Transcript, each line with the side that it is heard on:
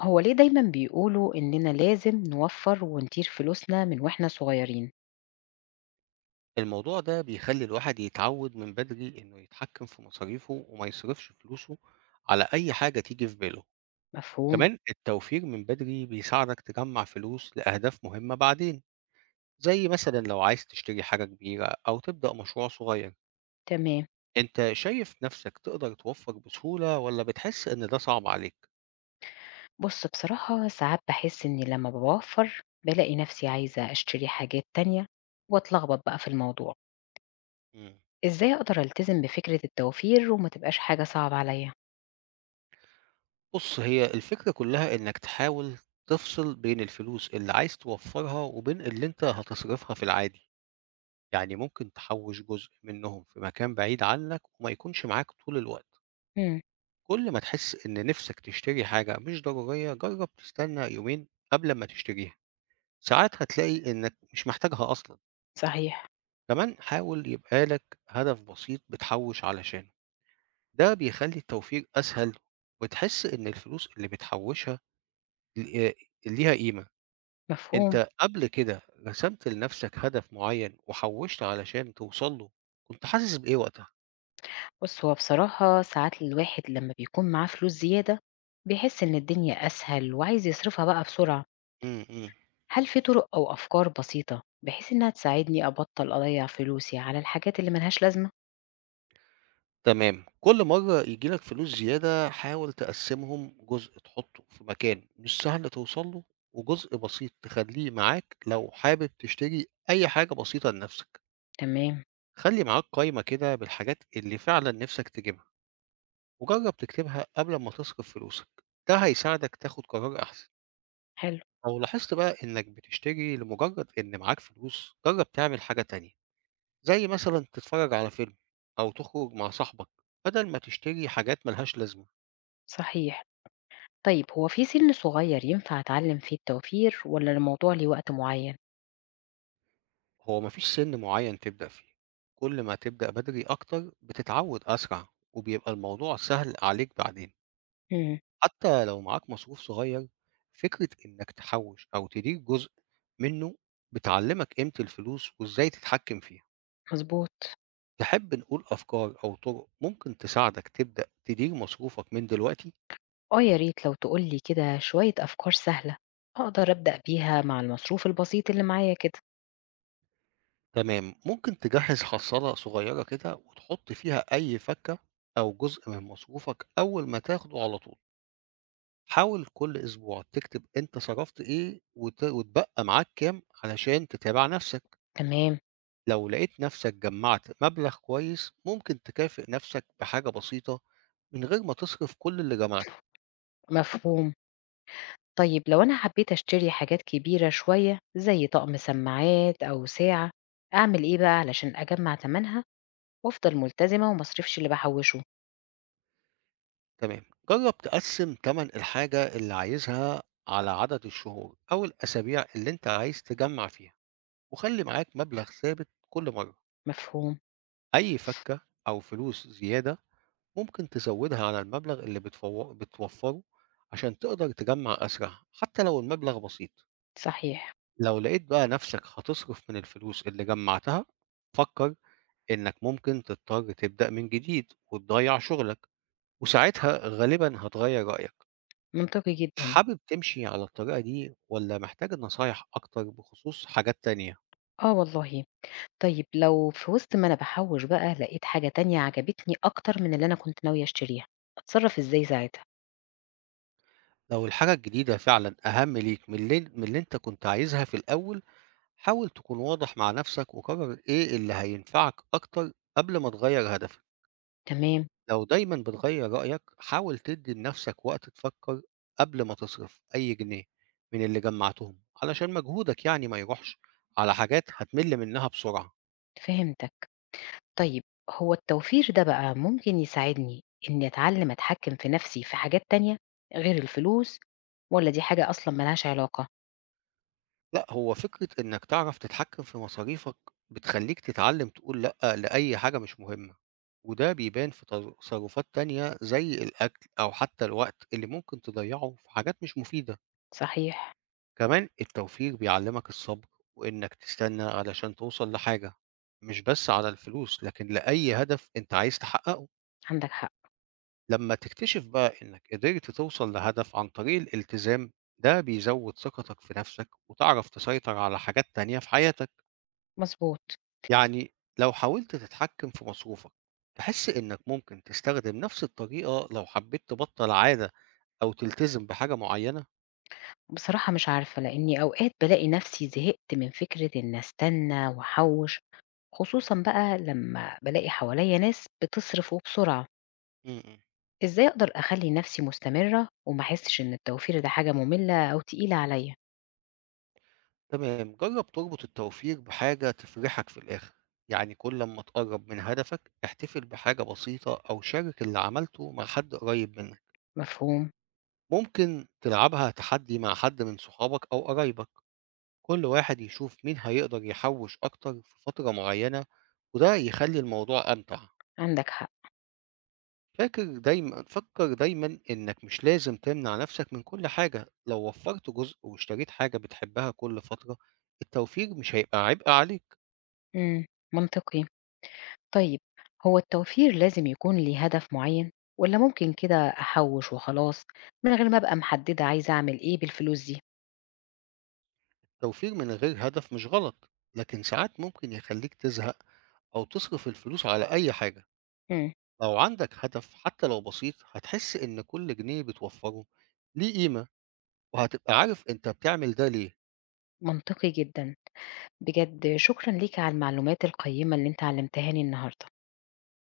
left: هو ليه دايما بيقولوا إننا لازم نوفر ونطير فلوسنا من وإحنا صغيرين.
right: الموضوع ده بيخلّي الواحد يتعوّد من بدري إنه يتحكّم في مصاريفه وما يصرفش فلوسه على أي حاجة تيجي في باله،
left: مفهوم؟
right: كمان التوفير من بدري بيساعدك تجمّع فلوس لأهداف مهمة بعدين، زي مثلًا لو عايز تشتري حاجة كبيرة أو تبدأ مشروع صغير،
left: تمام.
right: أنت شايف نَفْسك تقدر توفّر بسهولة والّا بتحس إن ده صعب عليك؟
left: بص، بصراحة ساعات بحس إني لما بوفر بلاقي نفسي عايزة أشتري حاجات تانية وأتلخبط بقى في الموضوع.
right: إمم.
left: إزاي أقدر ألتزم بفكرة التوفير وما تبقاش حاجة صعبة عليا؟
right: بُص، هي الفكرة كُلّها إنّك تحاول تفصل بين الفلوس اللي عايز توفّرها وبين اللي أنت هتصرفها في العادي. يعني ممكن تحوّش جزء منّهم في مكان بعيد عنّك وما يكونش معاك طول الوقت،
left: مم.
right: كل ما تحس إن نِفْسك تشتري حاجة مش ضرورية جرّب تستنى يومين قبل أمّا تشتريها، ساعات هتلاقي إنّك مش محتاجها أصلًا،
left: صحيح.
right: كمان حاول يبقى لك هدف بسيط بتحوّش علشانه، ده بيخلّي التوفير أسهل وتحس إن الفلوس اللي بتحوّشها ل ليها قيمة،
left: مفهوم.
right: أنت قبل كده رسمت لنَفْسك هدف معيّن وحوّشت علشان توصل له، كنت حاسس بإيه وقتها؟
left: بص، هو بصراحة ساعات الواحد لما بيكون معاه فلوس زيادة بيحس إن الدنيا أسهل وعايز يصرفها بقى بسرعة.
right: إمم، إمم.
left: هل في طرق أو أفكار بسيطة بحيث إنها تساعدني أبطل أضيع فلوسي على الحاجات اللي ملهاش لازمة؟
right: تمام كل مرة يجيلك فلوس زيادة حاول تقسمهم جزء تحطه في مكان مش سهل توصل له وجزء بسيط تخليه معاك لو حابب تشتري أي حاجة بسيطة لنفسك.
left: تمام.
right: خلي معاك قايمة كده بالحاجات اللي فعلا نفسك تجيبها وجرب تكتبها قبل ما تصرف فلوسك، ده هيساعدك تاخد قرار أحسن.
left: حلو.
right: لو لاحظت بقى إنك بتشتري لمجرد إن معاك فلوس جرب تعمل حاجة تانية زي مثلا تتفرج على فيلم أو تخرج مع صاحبك بدل ما تشتري حاجات ملهاش لازمة.
left: صحيح. طيب، هو في سن صغير ينفع أتعلم فيه التوفير ولا الموضوع ليه وقت معين؟
right: هو مفيش سن معين تبدأ فيه، كل ما تبدأ بدري أكتر بتتعود أسرع وبيبقى الموضوع سهل عليك بعدين.
left: مم.
right: حتى لو معاك مصروف صغير فكرة إنك تحوش أو تدير جزء منه بتعلمك قيمة الفلوس وإزاي تتحكم فيها.
left: مظبوط.
right: تحب نقول أفكار أو طرق ممكن تساعدك تبدأ تدير مصروفك من دلوقتي؟
left: آه يا ريت لو تقولي كده شوية أفكار سهلة أقدر أبدأ بيها مع المصروف البسيط اللي معايا كده.
right: تمام ممكن تجهز حصالة صغيرة كده وتحط فيها أي فكة أو جزء من مصروفك أول ما تاخده على طول. حاول كل أسبوع تكتب أنت صرفت إيه واتبقى معاك كام علشان تتابع نفسك،
left: تمام.
right: لو لقيت نفسك جمعت مبلغ كويس ممكن تكافئ نفسك بحاجة بسيطة من غير ما تصرف كل اللي جمعته،
left: مفهوم. طيب لو أنا حبيت أشتري حاجات كبيرة شوية زي طقم سماعات أو ساعة، أعمل إيه بقى علشان أجمع تمنها وأفضل ملتزمة وما اصرفش اللي باحوّشه؟
right: تمام، جرب تقسم تمن الحاجة اللي عايزها على عدد الشهور أو الأسابيع اللي أنت عايز تجمع فيها، وخلي معاك مبلغ ثابت كل مرة،
left: مفهوم.
right: أي فكة أو فلوس زيادة ممكن تزودها على المبلغ اللي بتوفره عشان تقدر تجمع أسرع حتى لو المبلغ بسيط.
left: صحيح.
right: لو لقيت بقى نفسك هتصرف من الفلوس اللي جمعتها فكر إنك ممكن تضطر تبدأ من جديد وتضيع شغلك وساعتها غالبا هتغير رأيك.
left: منطقي جدًا.
right: حابب تمشي على الطريقة دي ولا محتاج نصايح أكتر بخصوص حاجات تانية؟
left: آه والله. طيب لو في وسط ما أنا باحوّش بقى لقيت حاجة تانية عجبتني أكتر من اللي أنا كنت ناوية أشتريها، أتصرّف إزاي ساعتها؟
right: لو الحاجة الجديدة فعلا أهم ليك من اللي أنت كنت عايزها في الأول حاول تكون واضح مع نفسك وقرر إيه اللي هينفعك أكتر قبل ما تغير هدفك.
left: تمام.
right: لو دايما بتغير رأيك حاول تدي لنفسك وقت تفكر قبل ما تصرف أي جنيه من اللي جمعتهم علشان مجهودك يعني ما يروحش على حاجات هتمل منها بسرعة.
left: فهمتك. طيب، هو التوفير ده بقى ممكن يساعدني إني أتعلّم أتحكّم في نَفْسي في حاجات تانية غير الفلوس، والّا دي حاجة أصلًا ما لهاش علاقة؟
right: لا هو فكرة إنك تعرف تتحكم في مصاريفك بتخليك تتعلم تقول لأ لأي حاجة مش مهمة، وده بيبان في تصرفات تانية زي الأكل أو حتى الوقت اللي ممكن تضيعه في حاجات مش مفيدة.
left: صحيح.
right: كمان التوفير بيعلمك الصبر وإنك تستنى علشان توصل لحاجة، مش بس على الفلوس لكن لأي هدف أنت عايز تحققه.
left: عندك حق.
right: لما تكتشف بقى إنك قدرت توصل لهدف عن طريق الالتزام ده بيزود ثقتك في نفسك وتعرف تسيطر على حاجات تانية في حياتك.
left: مضبوط.
right: يعني لو حاولت تتحكم في مصروفك تحس إنك ممكن تستخدم نفس الطريقة لو حبيت تبطل عادة أو تلتزم بحاجة معينة.
left: بصراحة مش عارفة، لإني أوقات بالاقي نفسي زهقت من فكرة إن أستنى وأحوّش، خصوصًا بقى لمّا بالاقي حواليّا ناس بتصرف وبسرعة.
right: م- م.
left: إزاي أقدر أخلّي نفسي مستمرة وما أحسّش إن التوفير ده حاجة مُمِلّة أو تقيلة عليّا؟
right: تمام جرب تربط التوفير بحاجة تفرحك في الآخر، يعني كل ما تقرب من هدفك احتفل بحاجة بسيطة أو شارك اللي عملته مع حد قريب منك.
left: مفهوم.
right: ممكن تلعبها تحدي مع حد من صحابك أو قرايبك كل واحد يشوف مين هيقدر يحوش أكتر في فترة معينة وده يخلي الموضوع أمتع.
left: عندك حق.
right: فاكر دايما فكر دايما إنك مش لازم تمنع نفسك من كل حاجة، لو وفرت جزء واشتريت حاجة بتحبها كل فترة التوفير مش هيبقى عبء عليك.
left: إمم. منطقي. طيب، هو التوفير لازم يكون ليه هدف معيّن، والّا ممكن كده أحوّش وخلاص من غير ما أبقى محددة عايزة أعمل إيه بالفلوس دي؟
right: التوفير من غير هدف مش غلط لكن ساعات ممكن يخليك تزهق أو تصرف الفلوس على أي حاجة.
left: إمم.
right: لو عندك هدف حتى لو بسيط هتحس إن كل جنيه بتوفره ليه قيمة وهتبقى عارف أنت بتعمل ده ليه
left: منطقي جدًا. بجد شكرًا ليك على المعلومات القيّمة اللي أنت علّمتهاني النهارده.